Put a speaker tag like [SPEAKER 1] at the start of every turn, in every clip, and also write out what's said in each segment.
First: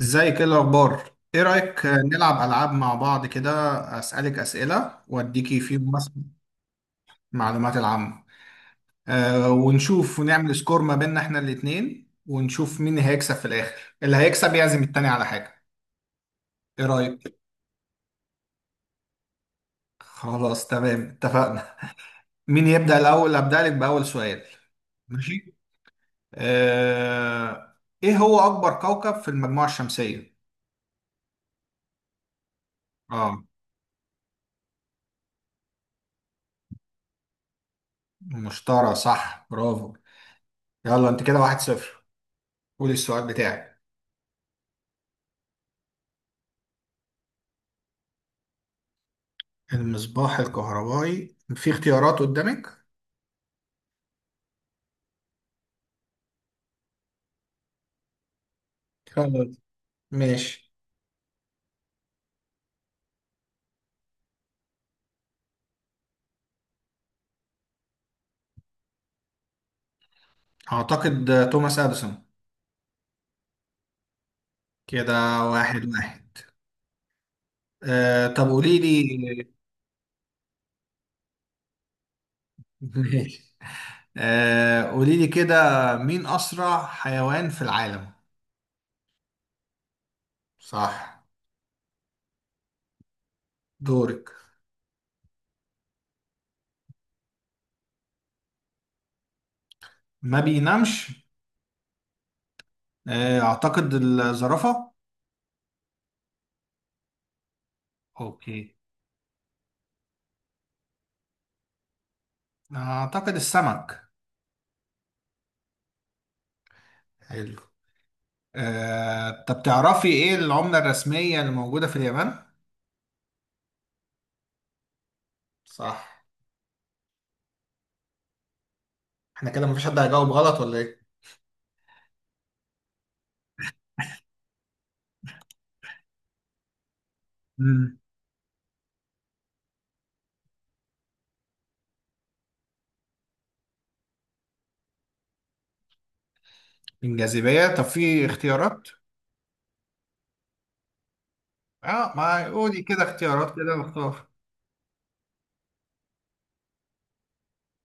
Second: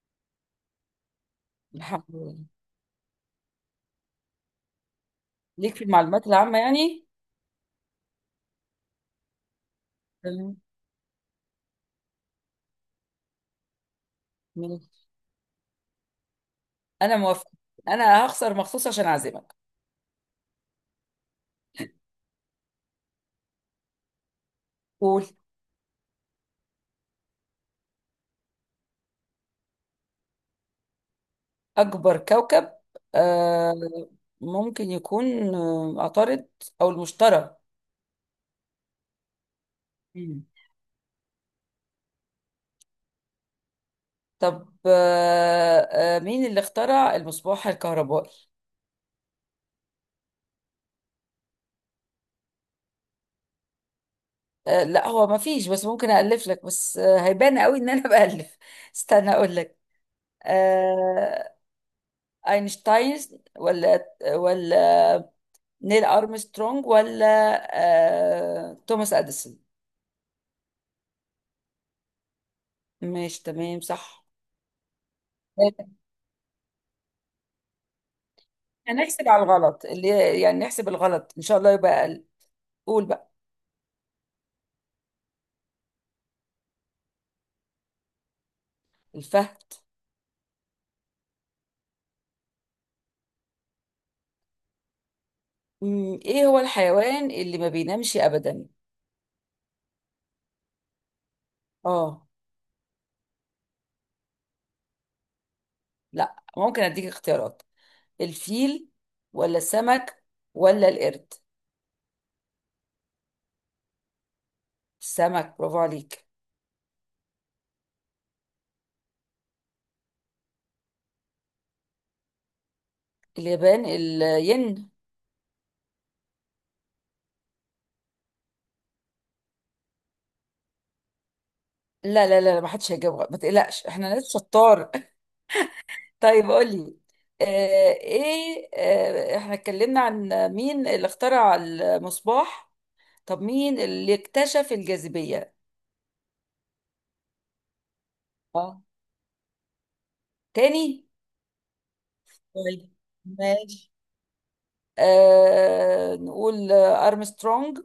[SPEAKER 1] ازيك، ايه الاخبار؟ ايه رايك
[SPEAKER 2] الحمد
[SPEAKER 1] نلعب
[SPEAKER 2] لله.
[SPEAKER 1] العاب مع بعض كده؟ اسالك اسئله واديكي
[SPEAKER 2] ليك في
[SPEAKER 1] فيهم مثلا
[SPEAKER 2] المعلومات العامة يعني.
[SPEAKER 1] معلومات العامه. ونشوف ونعمل
[SPEAKER 2] تمام.
[SPEAKER 1] سكور ما بيننا احنا الاتنين، ونشوف مين هيكسب في الاخر. اللي هيكسب يعزم التاني
[SPEAKER 2] ماشي.
[SPEAKER 1] على حاجه. ايه
[SPEAKER 2] أنا
[SPEAKER 1] رايك؟
[SPEAKER 2] موافقة. أنا هخسر مخصوص عشان أعزمك.
[SPEAKER 1] خلاص تمام، اتفقنا. مين يبدا الاول؟ ابدا لك باول سؤال.
[SPEAKER 2] قول.
[SPEAKER 1] ماشي. أه ايه هو اكبر كوكب في المجموعه الشمسيه؟
[SPEAKER 2] أكبر كوكب.
[SPEAKER 1] اه،
[SPEAKER 2] آه ممكن يكون عطارد أو المشتري.
[SPEAKER 1] المشتري، صح، برافو.
[SPEAKER 2] مم.
[SPEAKER 1] يلا، انت كده واحد صفر. قول السؤال بتاعك.
[SPEAKER 2] طب مين اللي اخترع المصباح الكهربائي؟
[SPEAKER 1] المصباح الكهربائي؟ في اختيارات قدامك؟
[SPEAKER 2] لا، هو ما فيش، بس ممكن ألف لك، بس هيبان قوي إن أنا بألف. استنى
[SPEAKER 1] خلاص،
[SPEAKER 2] أقول لك.
[SPEAKER 1] ماشي.
[SPEAKER 2] آه أينشتاين، ولا ولا نيل أرمسترونج، ولا توماس أديسون.
[SPEAKER 1] اعتقد توماس اديسون.
[SPEAKER 2] ماشي، تمام، صح.
[SPEAKER 1] كده واحد واحد. طب قولي
[SPEAKER 2] هنحسب على
[SPEAKER 1] لي.
[SPEAKER 2] الغلط، اللي يعني نحسب الغلط إن شاء الله يبقى أقل. قول بقى.
[SPEAKER 1] ماشي. قولي لي كده، مين اسرع حيوان في العالم؟
[SPEAKER 2] الفهد.
[SPEAKER 1] صح. دورك.
[SPEAKER 2] إيه هو الحيوان اللي ما بينامش أبدا؟
[SPEAKER 1] ما بينامش؟
[SPEAKER 2] آه
[SPEAKER 1] اعتقد الزرافة.
[SPEAKER 2] لا، ممكن أديك اختيارات.
[SPEAKER 1] اوكي.
[SPEAKER 2] الفيل ولا السمك ولا القرد؟
[SPEAKER 1] اعتقد السمك.
[SPEAKER 2] السمك، برافو عليك.
[SPEAKER 1] حلو. طب تعرفي ايه العملة الرسمية اللي موجودة في اليابان؟
[SPEAKER 2] اليابان، الين.
[SPEAKER 1] صح. احنا كده مفيش حد هيجاوب غلط ولا ايه؟
[SPEAKER 2] لا لا لا لا، ما حدش هيجاوب غلط. ما تقلقش، احنا ناس شطار. طيب قولي. آه،
[SPEAKER 1] مم.
[SPEAKER 2] ايه احنا اتكلمنا عن مين اللي اخترع المصباح. طب مين اللي اكتشف الجاذبية؟
[SPEAKER 1] الجاذبية؟ طب في
[SPEAKER 2] اه.
[SPEAKER 1] اختيارات؟
[SPEAKER 2] تاني.
[SPEAKER 1] اه. ما قولي
[SPEAKER 2] طيب
[SPEAKER 1] كده اختيارات كده
[SPEAKER 2] ماشي.
[SPEAKER 1] واختار.
[SPEAKER 2] نقول أرمسترونج،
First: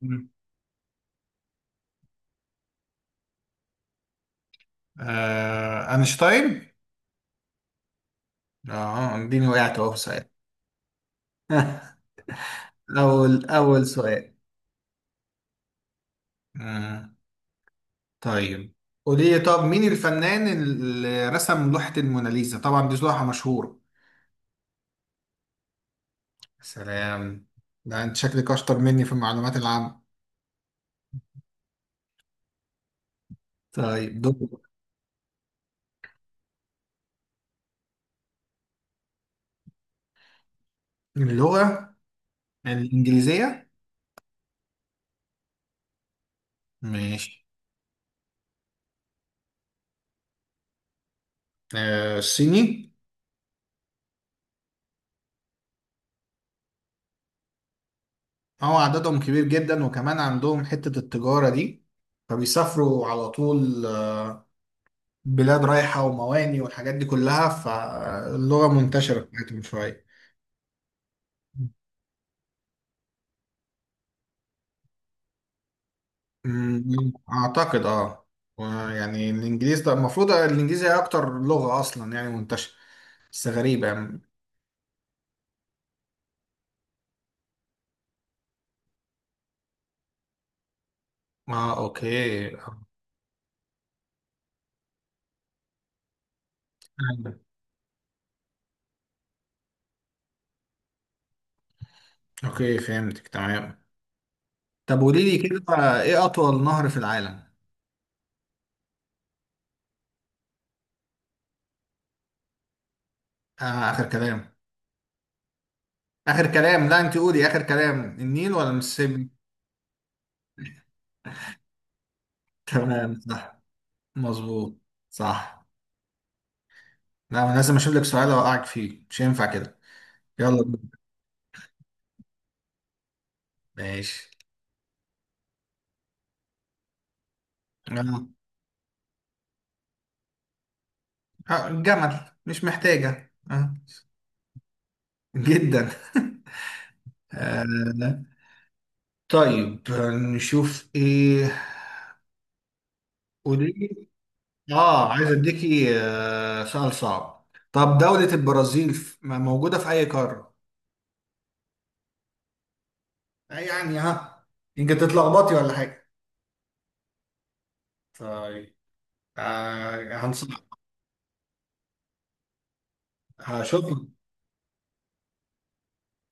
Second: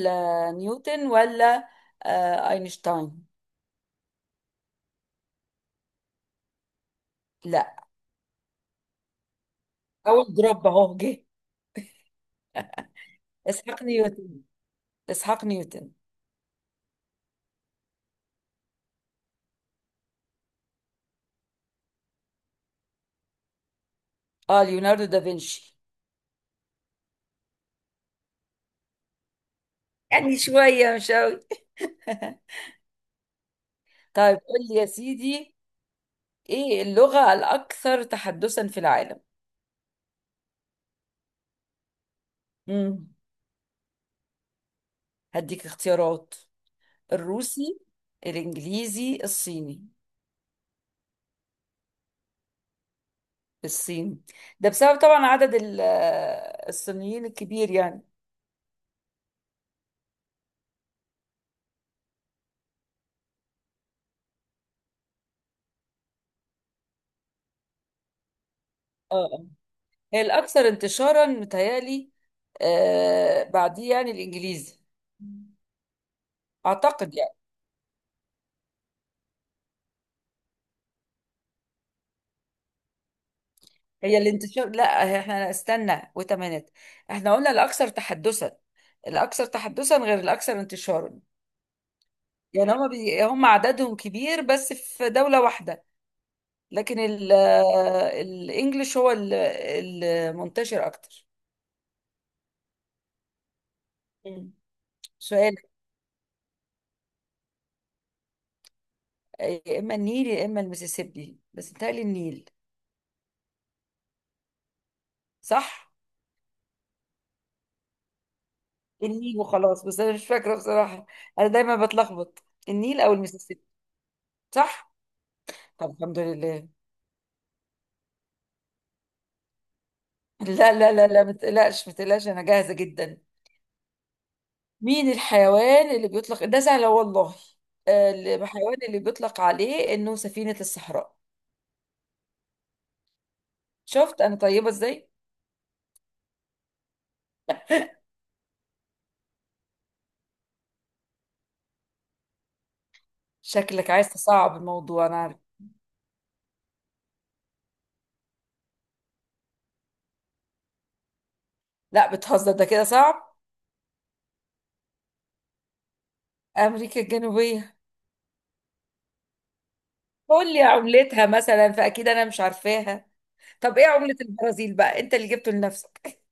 [SPEAKER 1] مم.
[SPEAKER 2] نيوتن، ولا أينشتاين؟
[SPEAKER 1] اينشتاين.
[SPEAKER 2] لا.
[SPEAKER 1] اه، اديني، وقعت اهو في سؤال.
[SPEAKER 2] أول دروب أهو جه. اسحاق
[SPEAKER 1] اول سؤال.
[SPEAKER 2] نيوتن، إسحاق نيوتن.
[SPEAKER 1] آه. طيب، قولي لي طب مين الفنان اللي رسم لوحة الموناليزا؟ طبعا دي لوحة مشهورة.
[SPEAKER 2] اه، ليوناردو دافنشي.
[SPEAKER 1] سلام، ده انت شكلك اشطر مني في المعلومات العامة.
[SPEAKER 2] يعني شوية، مش أوي.
[SPEAKER 1] طيب
[SPEAKER 2] طيب
[SPEAKER 1] دول.
[SPEAKER 2] قول لي يا سيدي. ايه اللغة الأكثر تحدثا في العالم؟
[SPEAKER 1] اللغة
[SPEAKER 2] مم.
[SPEAKER 1] الإنجليزية.
[SPEAKER 2] هديك اختيارات.
[SPEAKER 1] ماشي.
[SPEAKER 2] الروسي، الإنجليزي، الصيني.
[SPEAKER 1] الصيني.
[SPEAKER 2] الصين، ده بسبب طبعا عدد الصينيين الكبير يعني.
[SPEAKER 1] اه، عددهم كبير جدا، وكمان عندهم حتة التجارة دي، فبيسافروا على طول بلاد رايحة ومواني والحاجات دي كلها، فاللغة
[SPEAKER 2] اه،
[SPEAKER 1] منتشرة بتاعتهم شوية.
[SPEAKER 2] هي الأكثر انتشارا متهيألي. بعديه يعني الإنجليزي. أعتقد يعني.
[SPEAKER 1] أعتقد اه. يعني الإنجليزي ده، المفروض الإنجليزي هي أكتر لغة أصلا يعني منتشرة، بس غريبة
[SPEAKER 2] هي
[SPEAKER 1] يعني.
[SPEAKER 2] الانتشار لا. احنا استنى وتمانيت. احنا قلنا الأكثر تحدثا. الأكثر تحدثا غير الأكثر انتشارا.
[SPEAKER 1] اه، أوكي.
[SPEAKER 2] يعني هم هم عددهم كبير بس في دولة واحدة. لكن ال... الانجليش هو المنتشر اكتر.
[SPEAKER 1] أوكي، فهمتك تمام.
[SPEAKER 2] مم.
[SPEAKER 1] طب قولي لي
[SPEAKER 2] سؤال.
[SPEAKER 1] كده، إيه أطول نهر في العالم؟
[SPEAKER 2] يا اما النيل يا اما المسيسيبي، بس بيتهيألي النيل.
[SPEAKER 1] آه، آخر كلام.
[SPEAKER 2] صح.
[SPEAKER 1] آخر كلام؟ لا، أنت قولي، آخر كلام النيل ولا المسيسيبي؟
[SPEAKER 2] النيل وخلاص، بس انا مش فاكرة بصراحة. انا دايما بتلخبط. النيل او
[SPEAKER 1] تمام، صح.
[SPEAKER 2] المسيسيبي.
[SPEAKER 1] مظبوط.
[SPEAKER 2] صح.
[SPEAKER 1] صح.
[SPEAKER 2] طب الحمد لله.
[SPEAKER 1] لا، انا لازم اشوف لك سؤال اوقعك فيه، مش ينفع كده. يلا
[SPEAKER 2] لا لا
[SPEAKER 1] بينا.
[SPEAKER 2] لا لا، ما تقلقش، ما تقلقش، انا جاهزة جدا.
[SPEAKER 1] ماشي.
[SPEAKER 2] مين الحيوان اللي بيطلق، ده سهلة والله.
[SPEAKER 1] آه.
[SPEAKER 2] الحيوان اللي بيطلق عليه انه سفينة الصحراء.
[SPEAKER 1] الجمل. مش محتاجة آه.
[SPEAKER 2] شفت انا طيبه ازاي.
[SPEAKER 1] جدا. آه. طيب نشوف ايه. قولي
[SPEAKER 2] شكلك
[SPEAKER 1] لي.
[SPEAKER 2] عايز تصعب الموضوع،
[SPEAKER 1] اه،
[SPEAKER 2] انا
[SPEAKER 1] عايز
[SPEAKER 2] عارف.
[SPEAKER 1] اديكي سؤال صعب. طب دولة البرازيل موجودة في اي قارة؟
[SPEAKER 2] لا، بتهزر، ده كده صعب.
[SPEAKER 1] يعني ها، يمكن تتلخبطي ولا حاجة.
[SPEAKER 2] امريكا الجنوبيه.
[SPEAKER 1] طيب. هنصح.
[SPEAKER 2] قول لي عملتها مثلا، فاكيد انا مش عارفاها. طب
[SPEAKER 1] هشوف.
[SPEAKER 2] ايه عمله البرازيل بقى؟ انت اللي جبته لنفسك.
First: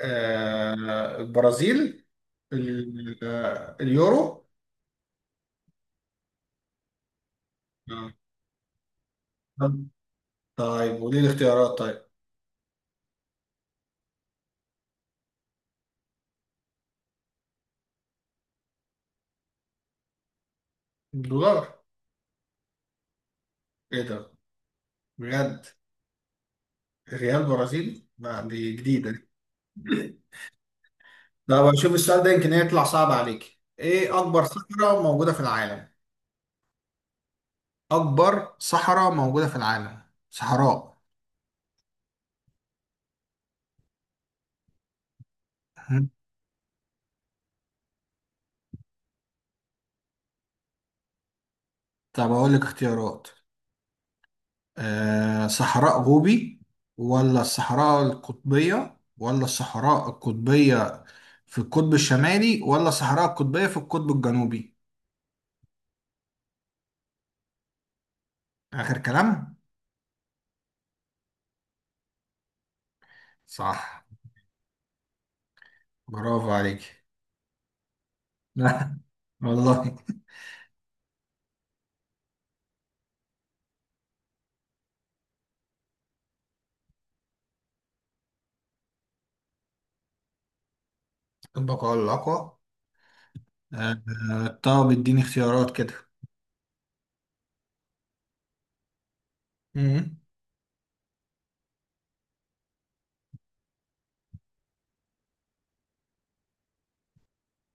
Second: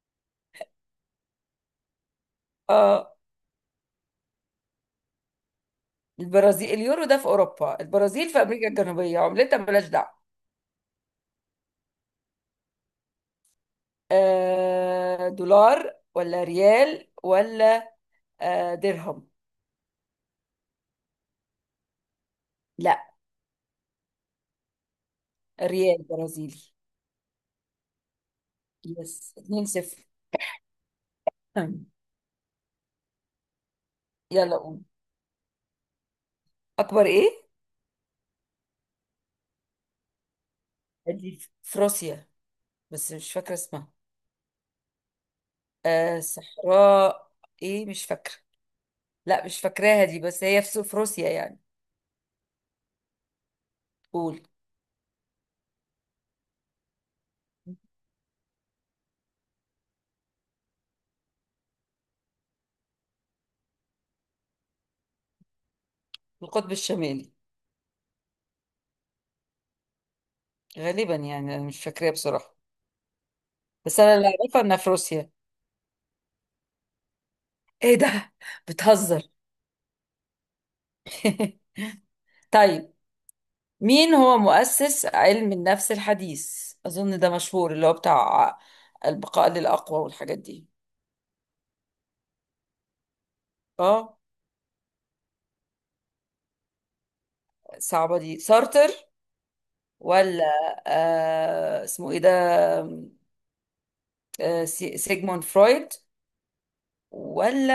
[SPEAKER 1] البرازيل،
[SPEAKER 2] اه،
[SPEAKER 1] اليورو.
[SPEAKER 2] البرازيل اليورو؟ ده في اوروبا،
[SPEAKER 1] آه.
[SPEAKER 2] البرازيل في امريكا الجنوبيه. عملتها
[SPEAKER 1] طب-
[SPEAKER 2] بلاش دعوه.
[SPEAKER 1] طيب، وليه الاختيارات طيب.
[SPEAKER 2] دولار، ولا ريال، ولا درهم.
[SPEAKER 1] الدولار.
[SPEAKER 2] لا.
[SPEAKER 1] ايه ده؟ بجد.
[SPEAKER 2] ريال برازيلي.
[SPEAKER 1] ريال برازيلي؟ لا دي جديدة.
[SPEAKER 2] يس، 2-0.
[SPEAKER 1] طب اشوف السؤال ده، يمكن يطلع صعب عليك. ايه اكبر
[SPEAKER 2] يلا قوم.
[SPEAKER 1] صحراء موجودة في العالم؟
[SPEAKER 2] اكبر ايه؟
[SPEAKER 1] اكبر صحراء موجودة في العالم. صحراء.
[SPEAKER 2] دي في روسيا، بس مش فاكرة اسمها.
[SPEAKER 1] مم.
[SPEAKER 2] صحراء ايه، مش فاكرة. لا، مش فاكراها دي، بس هي في روسيا يعني.
[SPEAKER 1] طب اقول لك اختيارات.
[SPEAKER 2] قول.
[SPEAKER 1] صحراء غوبي، ولا الصحراء القطبية، ولا الصحراء القطبية في القطب الشمالي، ولا الصحراء القطبية في القطب الجنوبي.
[SPEAKER 2] في القطب الشمالي
[SPEAKER 1] آخر كلام.
[SPEAKER 2] غالبا، يعني انا مش فاكراها بصراحة. بس
[SPEAKER 1] صح،
[SPEAKER 2] انا اللي اعرفها انها في روسيا.
[SPEAKER 1] برافو عليك.
[SPEAKER 2] ايه ده، بتهزر.
[SPEAKER 1] والله.
[SPEAKER 2] طيب، مين هو مؤسس علم النفس الحديث؟ اظن ده مشهور، اللي هو بتاع البقاء للأقوى والحاجات دي.
[SPEAKER 1] طبق على الأقوى. آه،
[SPEAKER 2] اه،
[SPEAKER 1] طب اديني اختيارات كده.
[SPEAKER 2] صعبة دي. سارتر،
[SPEAKER 1] مم.
[SPEAKER 2] ولا اسمه ايه ده، سيجموند فرويد، ولا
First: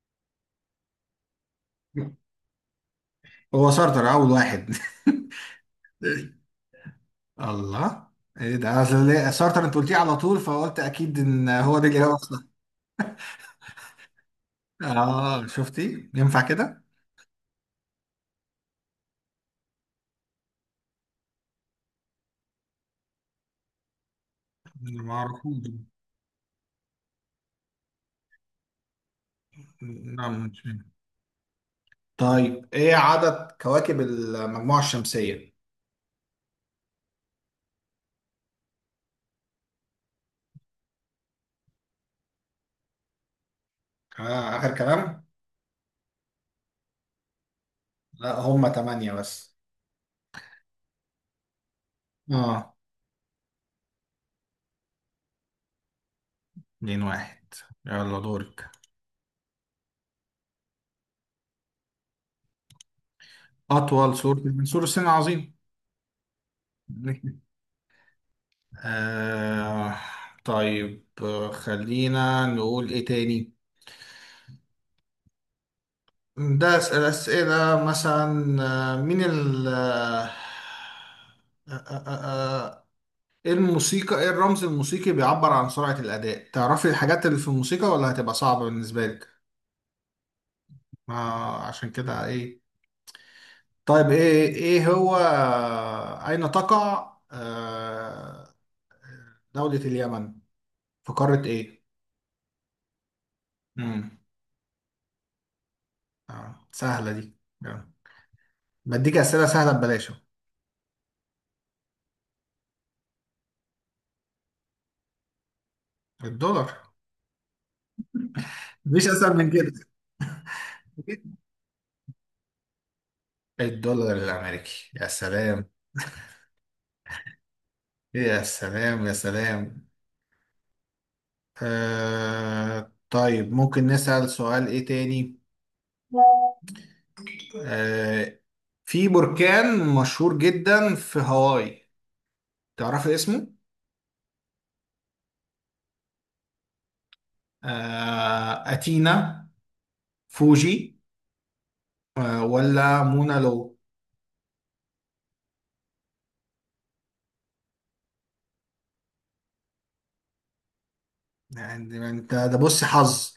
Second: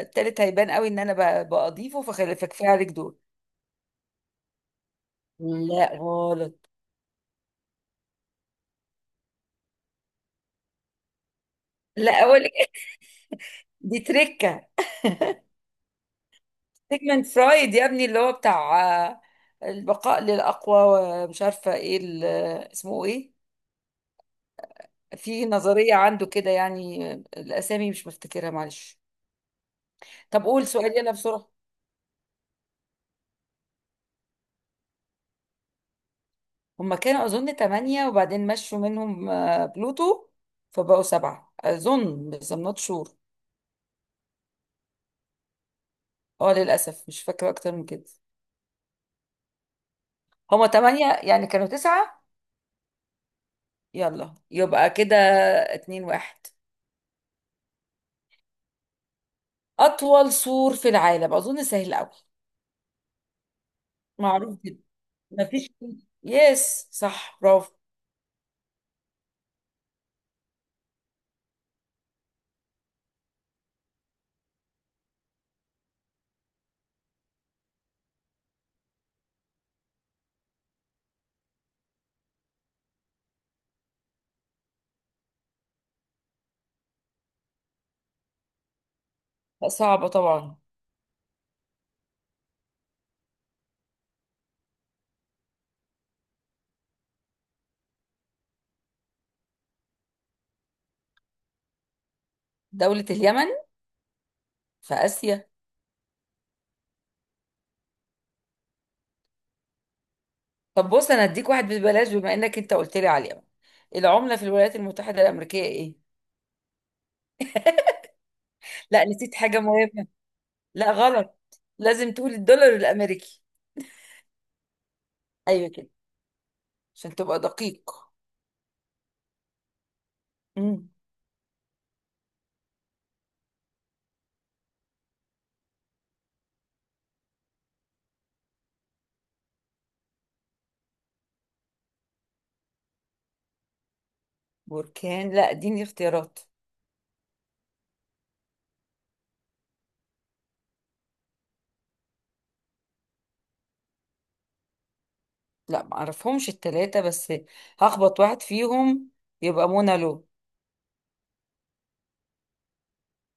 [SPEAKER 2] التالت هيبان قوي ان انا بأضيفه، فكفايه عليك دول.
[SPEAKER 1] هو سارتر أول واحد؟
[SPEAKER 2] لا، غلط.
[SPEAKER 1] الله، ايه ده؟ سارتر انت قلتيه على طول، فقلت اكيد ان هو ده
[SPEAKER 2] لا،
[SPEAKER 1] الإجابة
[SPEAKER 2] اقول
[SPEAKER 1] اصلا.
[SPEAKER 2] لك إيه، دي تركه.
[SPEAKER 1] اه، شفتي ينفع كده.
[SPEAKER 2] سيجمنت فرايد، يا ابني، اللي هو بتاع آه، البقاء للاقوى، ومش عارفه ايه اسمه ايه.
[SPEAKER 1] أنا ما
[SPEAKER 2] في
[SPEAKER 1] أعرفوش.
[SPEAKER 2] نظريه عنده كده، يعني الاسامي مش مفتكرها، معلش.
[SPEAKER 1] نعم،
[SPEAKER 2] طب
[SPEAKER 1] مش
[SPEAKER 2] قول
[SPEAKER 1] فاهم.
[SPEAKER 2] سؤال، يلا بسرعه.
[SPEAKER 1] طيب، ايه عدد كواكب المجموعة الشمسية؟
[SPEAKER 2] هما كانوا اظن ثمانية، وبعدين مشوا منهم بلوتو، فبقوا سبعة اظن، بس I'm not sure.
[SPEAKER 1] آه، آخر كلام؟
[SPEAKER 2] اه، للاسف مش فاكره اكتر من كده.
[SPEAKER 1] لا هما تمانية بس.
[SPEAKER 2] هما تمانية، يعني كانوا تسعة.
[SPEAKER 1] آه.
[SPEAKER 2] يلا يبقى كده، 2-1.
[SPEAKER 1] اتنين واحد. يلا دورك.
[SPEAKER 2] أطول سور في العالم، أظن سهل أوي.
[SPEAKER 1] أطول سور
[SPEAKER 2] معروف
[SPEAKER 1] من سور
[SPEAKER 2] جدا،
[SPEAKER 1] الصين العظيم.
[SPEAKER 2] مفيش. يس، صح، برافو.
[SPEAKER 1] آه. طيب خلينا نقول إيه تاني. ده أسئلة، أسئلة مثلا. آه، مين ال آه، آه، آه، آه، ايه الموسيقى، ايه الرمز الموسيقي بيعبر عن سرعة الأداء؟ تعرفي الحاجات اللي في الموسيقى ولا هتبقى صعبة بالنسبة لك؟
[SPEAKER 2] لا، صعبة طبعا.
[SPEAKER 1] ما عشان كده ايه. طيب ايه هو، اين تقع دولة اليمن، في قارة ايه؟
[SPEAKER 2] دولة اليمن
[SPEAKER 1] امم.
[SPEAKER 2] في آسيا.
[SPEAKER 1] سهلة دي. آه. بديك أسئلة سهلة ببلاش أهو.
[SPEAKER 2] طب بص، أنا هديك واحد ببلاش، بما إنك أنت قلت لي على اليمن. العملة في الولايات المتحدة الأمريكية إيه؟
[SPEAKER 1] الدولار.
[SPEAKER 2] لا،
[SPEAKER 1] مفيش
[SPEAKER 2] نسيت
[SPEAKER 1] أسهل من
[SPEAKER 2] حاجة
[SPEAKER 1] كده.
[SPEAKER 2] مهمة. لا، غلط. لازم تقول الدولار الأمريكي.
[SPEAKER 1] الدولار الأمريكي. يا
[SPEAKER 2] أيوة
[SPEAKER 1] سلام،
[SPEAKER 2] كده، عشان تبقى دقيق.
[SPEAKER 1] يا سلام، يا سلام.
[SPEAKER 2] مم.
[SPEAKER 1] آه طيب، ممكن نسأل سؤال إيه تاني. آه، في بركان مشهور جدا في هاواي، تعرفي اسمه؟
[SPEAKER 2] بركان، لا اديني اختيارات.
[SPEAKER 1] أتينا، فوجي، ولا مونا لو؟
[SPEAKER 2] لا معرفهمش التلاتة، بس هخبط واحد فيهم، يبقى منى لو.
[SPEAKER 1] يعني انت ده بص، حظ،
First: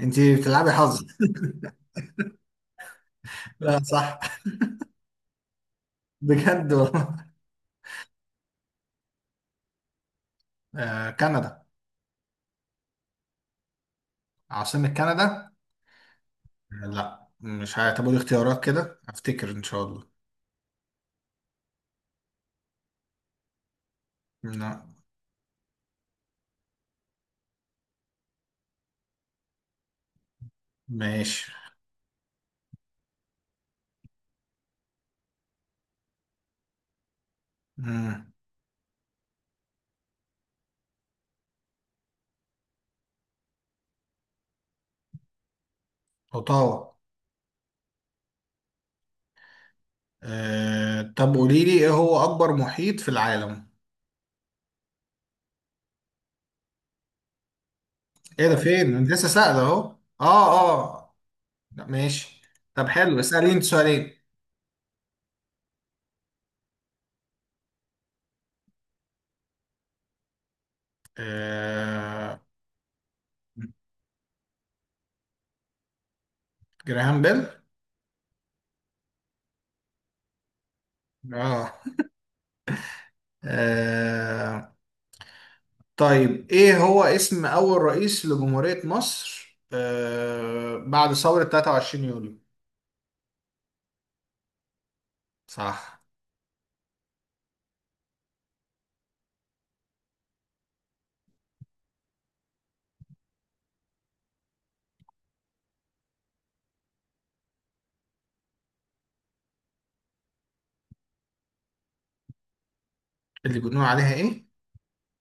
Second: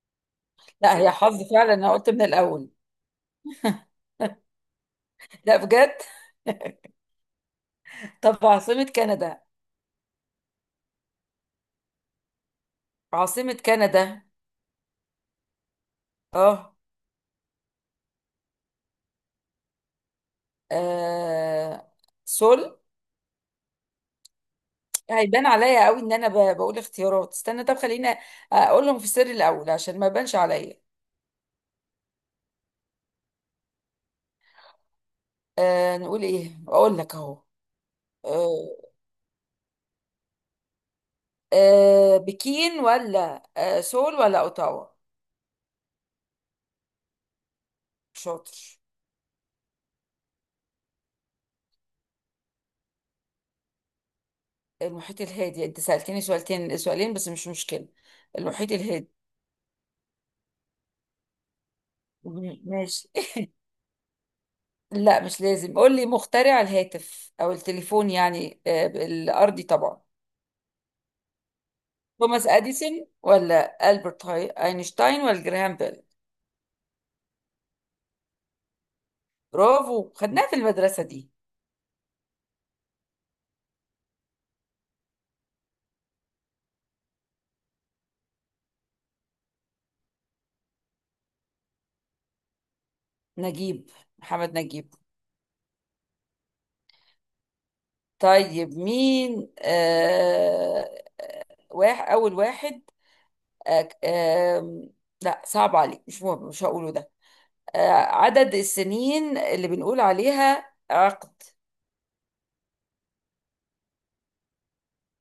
[SPEAKER 1] انت بتلعبي
[SPEAKER 2] لا،
[SPEAKER 1] حظ.
[SPEAKER 2] هي حظ فعلا، انا قلت من الاول.
[SPEAKER 1] لا صح.
[SPEAKER 2] لا، بجد.
[SPEAKER 1] بجد والله.
[SPEAKER 2] طب، عاصمة كندا؟
[SPEAKER 1] كندا.
[SPEAKER 2] عاصمة كندا؟
[SPEAKER 1] عاصمة كندا؟
[SPEAKER 2] اه.
[SPEAKER 1] لا مش هتبقى اختيارات كده، افتكر ان شاء الله.
[SPEAKER 2] آه، سول؟
[SPEAKER 1] لا
[SPEAKER 2] هيبان عليا قوي ان انا بقول اختيارات. استنى، طب خلينا اقولهم في السر الاول، عشان ما يبانش عليا.
[SPEAKER 1] ماشي.
[SPEAKER 2] نقول ايه، اقول لك اهو.
[SPEAKER 1] مم.
[SPEAKER 2] آه بكين، ولا سول، ولا اوتاوا؟
[SPEAKER 1] اوتاوا.
[SPEAKER 2] شاطر.
[SPEAKER 1] طب قولي لي، ايه هو اكبر محيط في العالم؟
[SPEAKER 2] المحيط الهادي. انت سألتني سؤالتين، سؤالين بس، مش مشكلة.
[SPEAKER 1] ايه ده
[SPEAKER 2] المحيط
[SPEAKER 1] فين؟ انت
[SPEAKER 2] الهادي.
[SPEAKER 1] لسه سائل اهو. اه اه، لا ماشي. طب
[SPEAKER 2] ماشي.
[SPEAKER 1] حلو، اسأليني انت سؤالين.
[SPEAKER 2] لا، مش لازم. قول لي مخترع الهاتف او التليفون، يعني الارضي طبعا.
[SPEAKER 1] آه.
[SPEAKER 2] توماس اديسون، ولا اينشتاين، ولا جراهام بيل؟
[SPEAKER 1] جراهام بيل.
[SPEAKER 2] برافو، خدناها في المدرسة دي.
[SPEAKER 1] اه. آه. طيب، ايه هو اسم اول رئيس لجمهورية مصر بعد ثورة 23 يوليو؟
[SPEAKER 2] نجيب. محمد نجيب.
[SPEAKER 1] صح.
[SPEAKER 2] طيب، مين واحد اول واحد؟ آه آه لا، صعب عليك، مش مهم، مش هقوله ده. عدد السنين اللي بنقول عليها عقد.
[SPEAKER 1] اللي بنقول عليها ايه؟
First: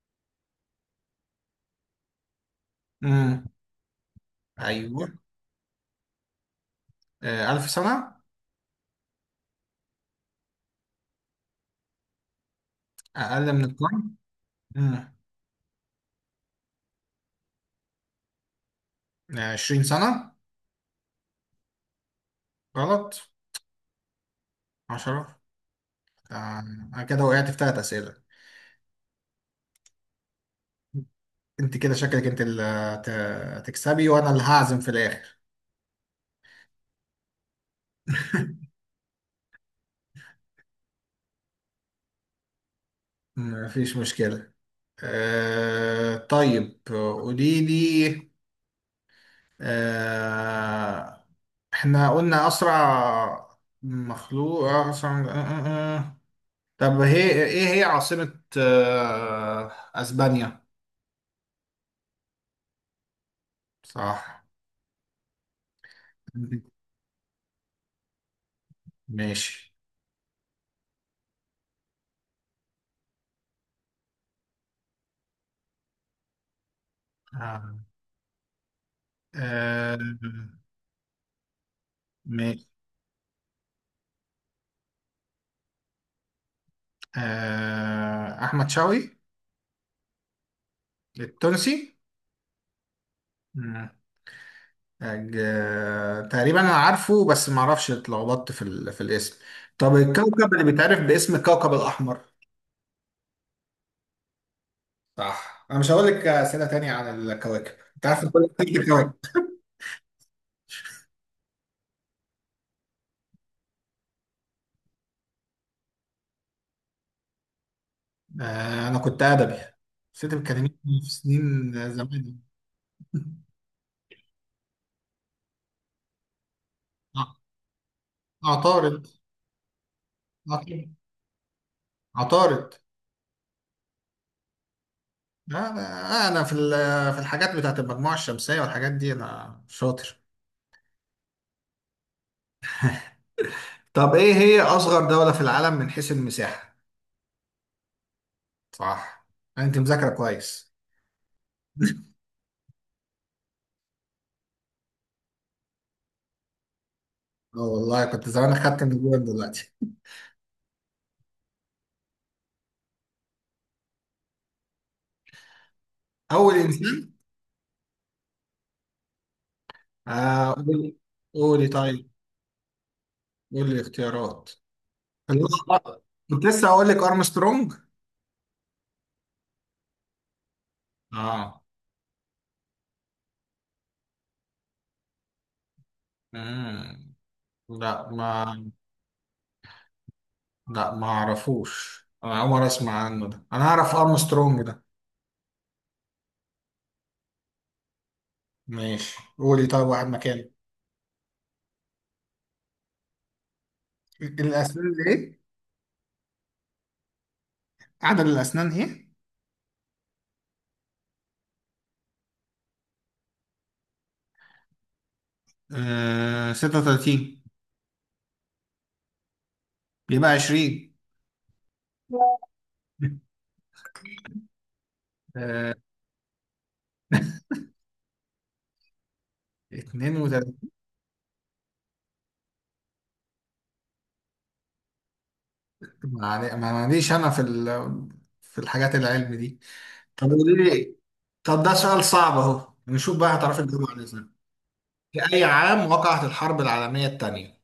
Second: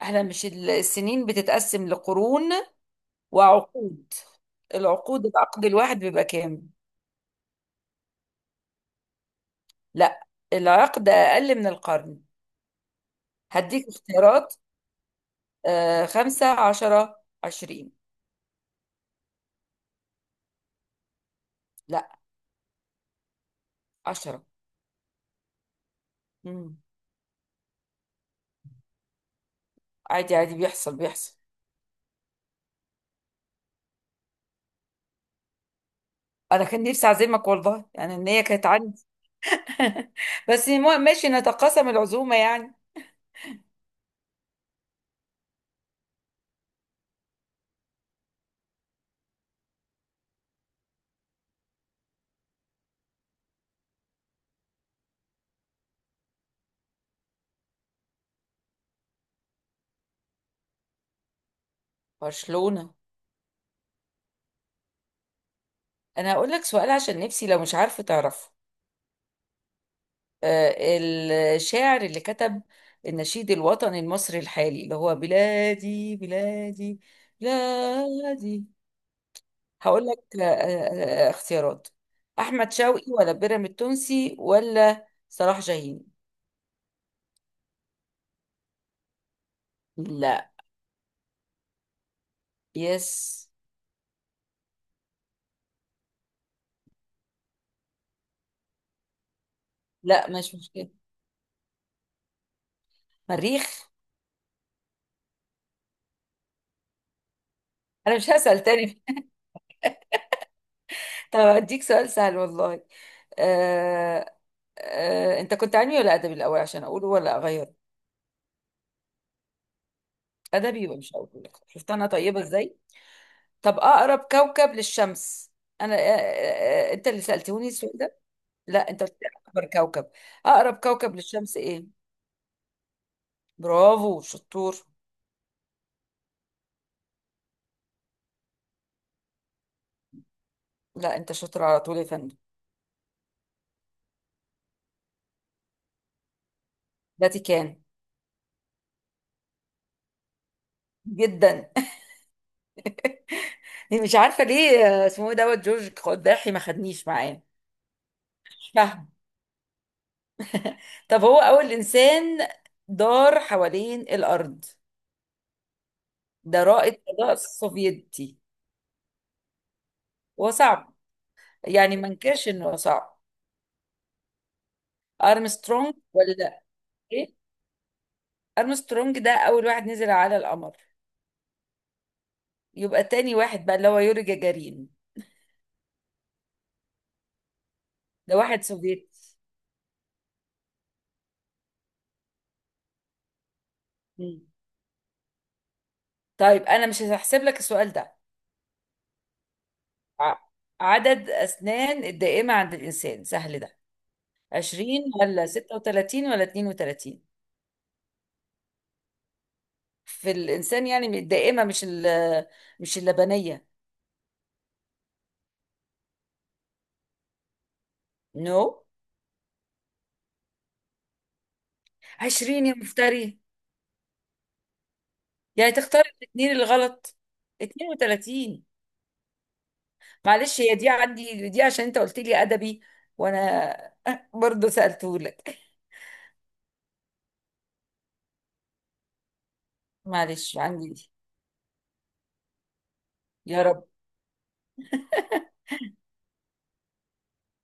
[SPEAKER 2] احنا مش السنين بتتقسم لقرون
[SPEAKER 1] امم.
[SPEAKER 2] وعقود.
[SPEAKER 1] ايوه.
[SPEAKER 2] العقد الواحد بيبقى كام؟
[SPEAKER 1] آه... 1000 سنة.
[SPEAKER 2] لا. العقد اقل من القرن.
[SPEAKER 1] اقل من
[SPEAKER 2] هديك
[SPEAKER 1] القرن.
[SPEAKER 2] اختيارات.
[SPEAKER 1] امم.
[SPEAKER 2] خمسة، 10، 20.
[SPEAKER 1] 20 سنة.
[SPEAKER 2] لا.
[SPEAKER 1] غلط.
[SPEAKER 2] 10.
[SPEAKER 1] 10. آه...
[SPEAKER 2] مم.
[SPEAKER 1] أنا كده وقعت في ثلاث أسئلة.
[SPEAKER 2] عادي عادي، بيحصل بيحصل.
[SPEAKER 1] انت كده شكلك انت اللي هتكسبي، وانا اللي هعزم في الاخر.
[SPEAKER 2] انا كان نفسي اعزمك والله، يعني ان هي كانت عندي. بس ماشي، نتقاسم العزومة يعني.
[SPEAKER 1] مفيش مشكلة. آه طيب، قولي لي. آه، احنا قلنا اسرع مخلوق، اسرع آه آه آه. طب هي ايه هي عاصمة اسبانيا؟
[SPEAKER 2] برشلونة.
[SPEAKER 1] صح.
[SPEAKER 2] انا هقول لك سؤال، عشان نفسي لو مش عارفة تعرفه.
[SPEAKER 1] ماشي.
[SPEAKER 2] آه، الشاعر اللي كتب النشيد الوطني المصري الحالي، اللي هو بلادي بلادي
[SPEAKER 1] آه.
[SPEAKER 2] بلادي.
[SPEAKER 1] آه،
[SPEAKER 2] هقول لك اختيارات.
[SPEAKER 1] ماشي.
[SPEAKER 2] أحمد شوقي، ولا بيراميد التونسي، ولا صلاح جاهين؟
[SPEAKER 1] آه، احمد شوقي.
[SPEAKER 2] لا.
[SPEAKER 1] التونسي.
[SPEAKER 2] يس.
[SPEAKER 1] تقريبا انا عارفه بس ما اعرفش، اتلخبطت في في الاسم. طب
[SPEAKER 2] لا،
[SPEAKER 1] الكوكب
[SPEAKER 2] مش
[SPEAKER 1] اللي
[SPEAKER 2] مشكلة.
[SPEAKER 1] بيتعرف باسم الكوكب الاحمر.
[SPEAKER 2] مريخ.
[SPEAKER 1] صح. انا مش هقول لك اسئله تانية عن الكواكب، انت
[SPEAKER 2] أنا
[SPEAKER 1] عارف
[SPEAKER 2] مش
[SPEAKER 1] كل تلت
[SPEAKER 2] هسأل تاني.
[SPEAKER 1] الكواكب.
[SPEAKER 2] طب هديك سؤال سهل والله. آه أنت كنت علمي ولا أدبي الأول، عشان أقوله ولا أغيره؟
[SPEAKER 1] آه، انا كنت ادبي، بس انت بتكلمني
[SPEAKER 2] أدبي، يبقى
[SPEAKER 1] في
[SPEAKER 2] مش هقوله لك. شفت
[SPEAKER 1] سنين
[SPEAKER 2] أنا
[SPEAKER 1] زمان.
[SPEAKER 2] طيبة إزاي. طب، اقرب كوكب للشمس. انا انت اللي
[SPEAKER 1] ع-
[SPEAKER 2] سألتوني السؤال ده. لا، انت
[SPEAKER 1] عطارد.
[SPEAKER 2] قلت لي اكبر كوكب. اقرب
[SPEAKER 1] عطارد.
[SPEAKER 2] كوكب للشمس ايه؟
[SPEAKER 1] عطارد.
[SPEAKER 2] برافو، شطور.
[SPEAKER 1] لا، لا، انا في في الحاجات بتاعت المجموعه الشمسيه والحاجات دي انا شاطر.
[SPEAKER 2] لا، انت شاطر على طول، يا فندم.
[SPEAKER 1] طب ايه هي اصغر دوله في العالم من حيث المساحه؟
[SPEAKER 2] فاتيكان.
[SPEAKER 1] صح. انت مذاكره كويس.
[SPEAKER 2] جدا. مش عارفه ليه، اسمه إيه دوت جورج قداحي ما خدنيش معاه.
[SPEAKER 1] اه والله كنت زمان،
[SPEAKER 2] مش
[SPEAKER 1] اخدت من
[SPEAKER 2] فاهمه.
[SPEAKER 1] جوه دلوقتي.
[SPEAKER 2] طب هو اول انسان دار حوالين الارض،
[SPEAKER 1] اول
[SPEAKER 2] ده رائد
[SPEAKER 1] انسان.
[SPEAKER 2] فضاء سوفيتي. هو صعب،
[SPEAKER 1] قولي. قولي
[SPEAKER 2] يعني ما
[SPEAKER 1] طيب.
[SPEAKER 2] انكرش انه صعب.
[SPEAKER 1] قولي الاختيارات. اللي
[SPEAKER 2] ارمسترونج
[SPEAKER 1] هو،
[SPEAKER 2] ولا.
[SPEAKER 1] كنت لسه هقول لك
[SPEAKER 2] ايه؟
[SPEAKER 1] ارمسترونج.
[SPEAKER 2] ارمسترونج ده اول واحد نزل على القمر،
[SPEAKER 1] اه.
[SPEAKER 2] يبقى تاني واحد بقى، اللي هو يوري جاجارين.
[SPEAKER 1] مم. لا
[SPEAKER 2] ده
[SPEAKER 1] ما
[SPEAKER 2] واحد سوفيتي.
[SPEAKER 1] لا ما اعرفوش، انا اول مره اسمع عنه ده، انا اعرف
[SPEAKER 2] مم.
[SPEAKER 1] ارمسترونج ده.
[SPEAKER 2] طيب انا مش هحسب لك السؤال ده.
[SPEAKER 1] ماشي قولي طيب واحد
[SPEAKER 2] ع-
[SPEAKER 1] مكانه.
[SPEAKER 2] عدد اسنان الدائمة عند الانسان، سهل ده.
[SPEAKER 1] الاسنان
[SPEAKER 2] 20
[SPEAKER 1] اللي ايه؟
[SPEAKER 2] ولا 36 ولا 32؟
[SPEAKER 1] عدد الاسنان ايه؟
[SPEAKER 2] في الانسان يعني الدائمة، مش مش اللبنية.
[SPEAKER 1] آه، 36.
[SPEAKER 2] نو، no.
[SPEAKER 1] يبقى 20.
[SPEAKER 2] 20، يا مفتري، يعني
[SPEAKER 1] آه،
[SPEAKER 2] تختار الاثنين الغلط. 32. معلش،
[SPEAKER 1] 32.
[SPEAKER 2] هي دي عندي دي، عشان انت قلت لي ادبي، وانا برضه سالته لك.
[SPEAKER 1] ما ماليش انا في في الحاجات العلم دي. طب
[SPEAKER 2] معلش
[SPEAKER 1] قولي
[SPEAKER 2] عندي
[SPEAKER 1] لي.
[SPEAKER 2] دي.
[SPEAKER 1] طب ده سؤال صعب اهو، نشوف بقى هتعرفي
[SPEAKER 2] يا رب.
[SPEAKER 1] تجاوبي عليه ازاي. في اي عام وقعت الحرب العالميه الثانيه؟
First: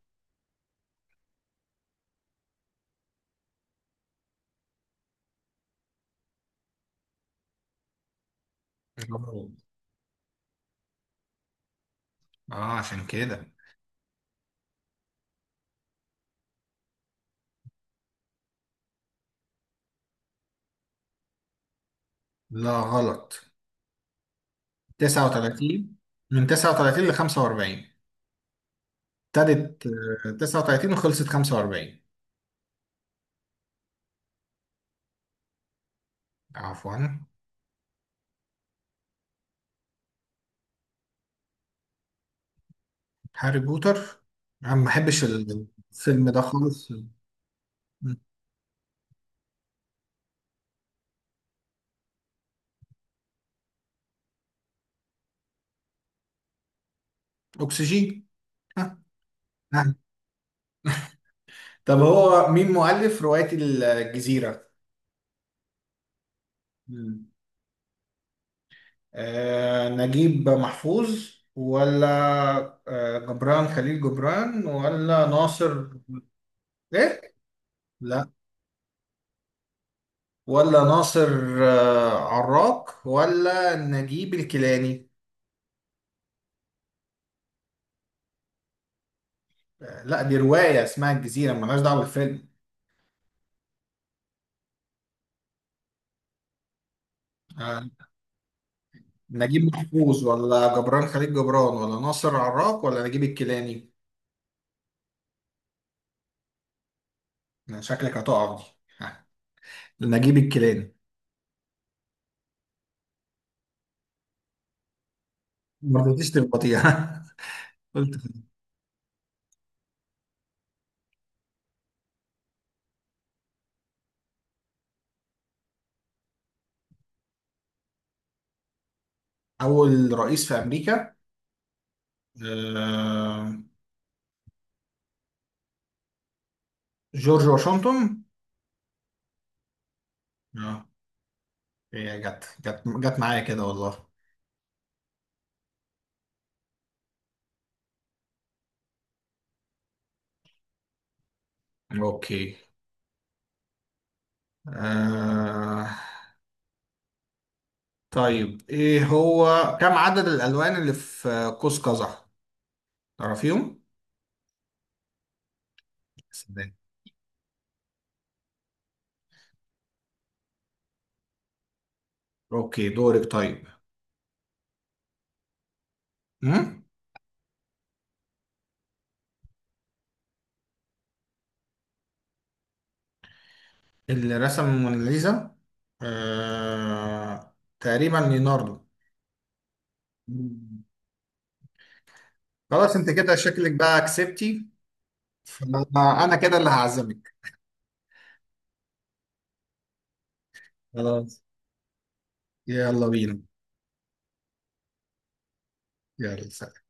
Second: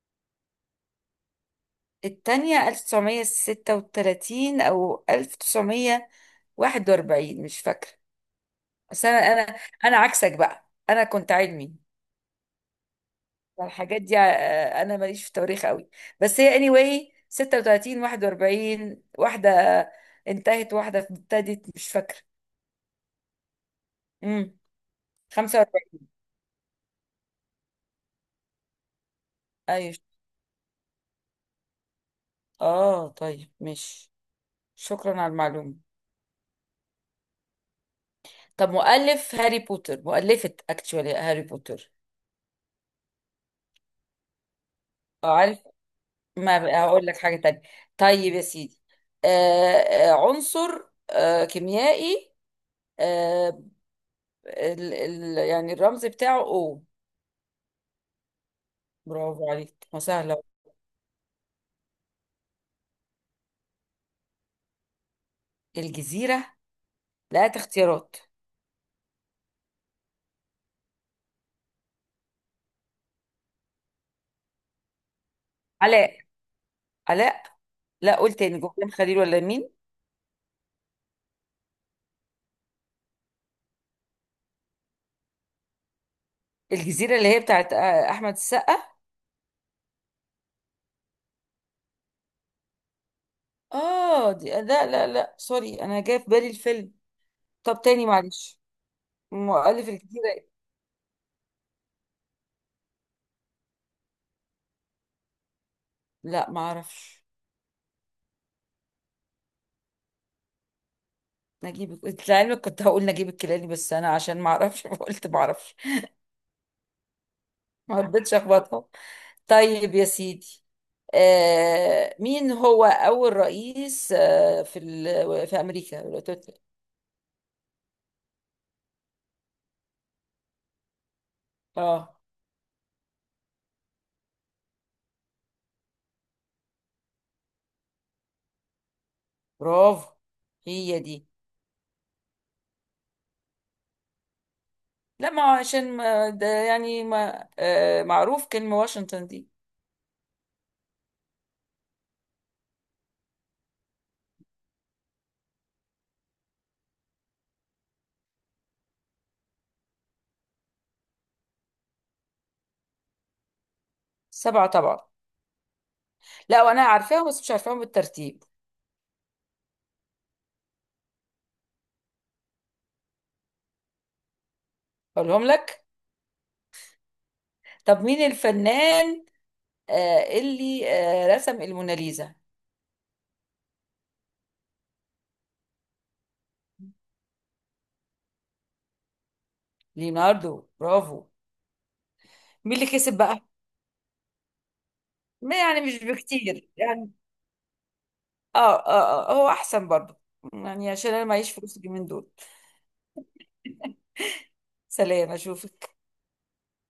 [SPEAKER 2] التانية 1936 او 1941، مش فاكره. بس انا
[SPEAKER 1] اه.
[SPEAKER 2] انا انا عكسك، بقى انا كنت علمي،
[SPEAKER 1] عشان كده.
[SPEAKER 2] فالحاجات دي انا ماليش في التواريخ قوي. بس هي اني anyway 36 41، واحده انتهت واحده ابتدت، مش فاكره.
[SPEAKER 1] لا غلط.
[SPEAKER 2] امم
[SPEAKER 1] 39.
[SPEAKER 2] 45.
[SPEAKER 1] من 39 ل 45. ابتدت
[SPEAKER 2] ايوه.
[SPEAKER 1] 39 وخلصت 45.
[SPEAKER 2] اه، طيب، ماشي. شكرا على المعلومة.
[SPEAKER 1] عفوا.
[SPEAKER 2] طب مؤلف هاري بوتر، مؤلفة اكتشوالي هاري بوتر.
[SPEAKER 1] هاري بوتر. انا ما بحبش
[SPEAKER 2] عارف،
[SPEAKER 1] الفيلم ده
[SPEAKER 2] ما بقى
[SPEAKER 1] خالص.
[SPEAKER 2] هقول لك حاجة تانية.
[SPEAKER 1] م.
[SPEAKER 2] طيب يا سيدي. عنصر كيميائي. آه ال يعني الرمز بتاعه او.
[SPEAKER 1] اكسجين.
[SPEAKER 2] برافو عليك،
[SPEAKER 1] ها.
[SPEAKER 2] ما سهلة.
[SPEAKER 1] طب هو مين مؤلف رواية الجزيرة؟
[SPEAKER 2] الجزيرة.
[SPEAKER 1] مم.
[SPEAKER 2] لا، اختيارات.
[SPEAKER 1] آه نجيب محفوظ، ولا آه جبران خليل جبران، ولا ناصر.
[SPEAKER 2] علاء.
[SPEAKER 1] إيه؟
[SPEAKER 2] علاء. لا،
[SPEAKER 1] لا.
[SPEAKER 2] قول تاني. جوهان خليل ولا مين؟
[SPEAKER 1] ولا ناصر، آه عراق، ولا نجيب الكيلاني؟
[SPEAKER 2] الجزيرة اللي هي بتاعت أحمد السقا.
[SPEAKER 1] آه لا، دي رواية اسمها الجزيرة، ملهاش دعوة بالفيلم.
[SPEAKER 2] اه دي، لا لا لا، سوري، أنا جاي في بالي الفيلم. طب
[SPEAKER 1] آه
[SPEAKER 2] تاني، معلش.
[SPEAKER 1] نجيب
[SPEAKER 2] مؤلف
[SPEAKER 1] محفوظ،
[SPEAKER 2] الجزيرة إيه؟
[SPEAKER 1] ولا جبران خليل جبران، ولا ناصر عراق، ولا نجيب الكيلاني؟
[SPEAKER 2] لا، ما اعرفش.
[SPEAKER 1] شكلك هتقع دي. نجيب الكيلاني.
[SPEAKER 2] نجيب. انت لعلمك كنت هقول نجيب الكيلاني، بس انا عشان ما اعرفش قلت ما اعرفش.
[SPEAKER 1] ما رضيتيش تغلطيها.
[SPEAKER 2] ما رضيتش اخبطها. طيب يا سيدي. مين هو اول رئيس في في امريكا الولايات المتحدة؟
[SPEAKER 1] أول رئيس في أمريكا.
[SPEAKER 2] اه.
[SPEAKER 1] آه، جورج واشنطن.
[SPEAKER 2] برافو.
[SPEAKER 1] اه.
[SPEAKER 2] هي دي.
[SPEAKER 1] هي جت معايا كده والله.
[SPEAKER 2] لا، ما هو عشان ما ده يعني ما معروف كلمة واشنطن دي.
[SPEAKER 1] أوكي. آه، طيب، إيه هو، كم عدد الألوان اللي في قوس قزح؟ تعرفيهم؟
[SPEAKER 2] سبعة طبعا. لا،
[SPEAKER 1] سلام.
[SPEAKER 2] وانا عارفاهم، بس مش عارفاهم بالترتيب.
[SPEAKER 1] أوكي، دورك طيب.
[SPEAKER 2] اقولهم لك.
[SPEAKER 1] هم؟
[SPEAKER 2] طب، مين الفنان اللي رسم الموناليزا؟
[SPEAKER 1] اللي رسم الموناليزا. آه، تقريبا ليوناردو.
[SPEAKER 2] ليوناردو.
[SPEAKER 1] مم.
[SPEAKER 2] برافو. مين اللي
[SPEAKER 1] خلاص، انت
[SPEAKER 2] كسب
[SPEAKER 1] كده
[SPEAKER 2] بقى؟
[SPEAKER 1] شكلك بقى كسبتي.
[SPEAKER 2] ما يعني مش
[SPEAKER 1] فانا، أنا كده اللي
[SPEAKER 2] بكتير يعني.
[SPEAKER 1] هعزمك.
[SPEAKER 2] اه. اه، هو احسن برضه، يعني عشان انا
[SPEAKER 1] خلاص،
[SPEAKER 2] معيش فلوس اليومين دول.
[SPEAKER 1] يلا بينا.
[SPEAKER 2] سلام، اشوفك.
[SPEAKER 1] يلا سلام.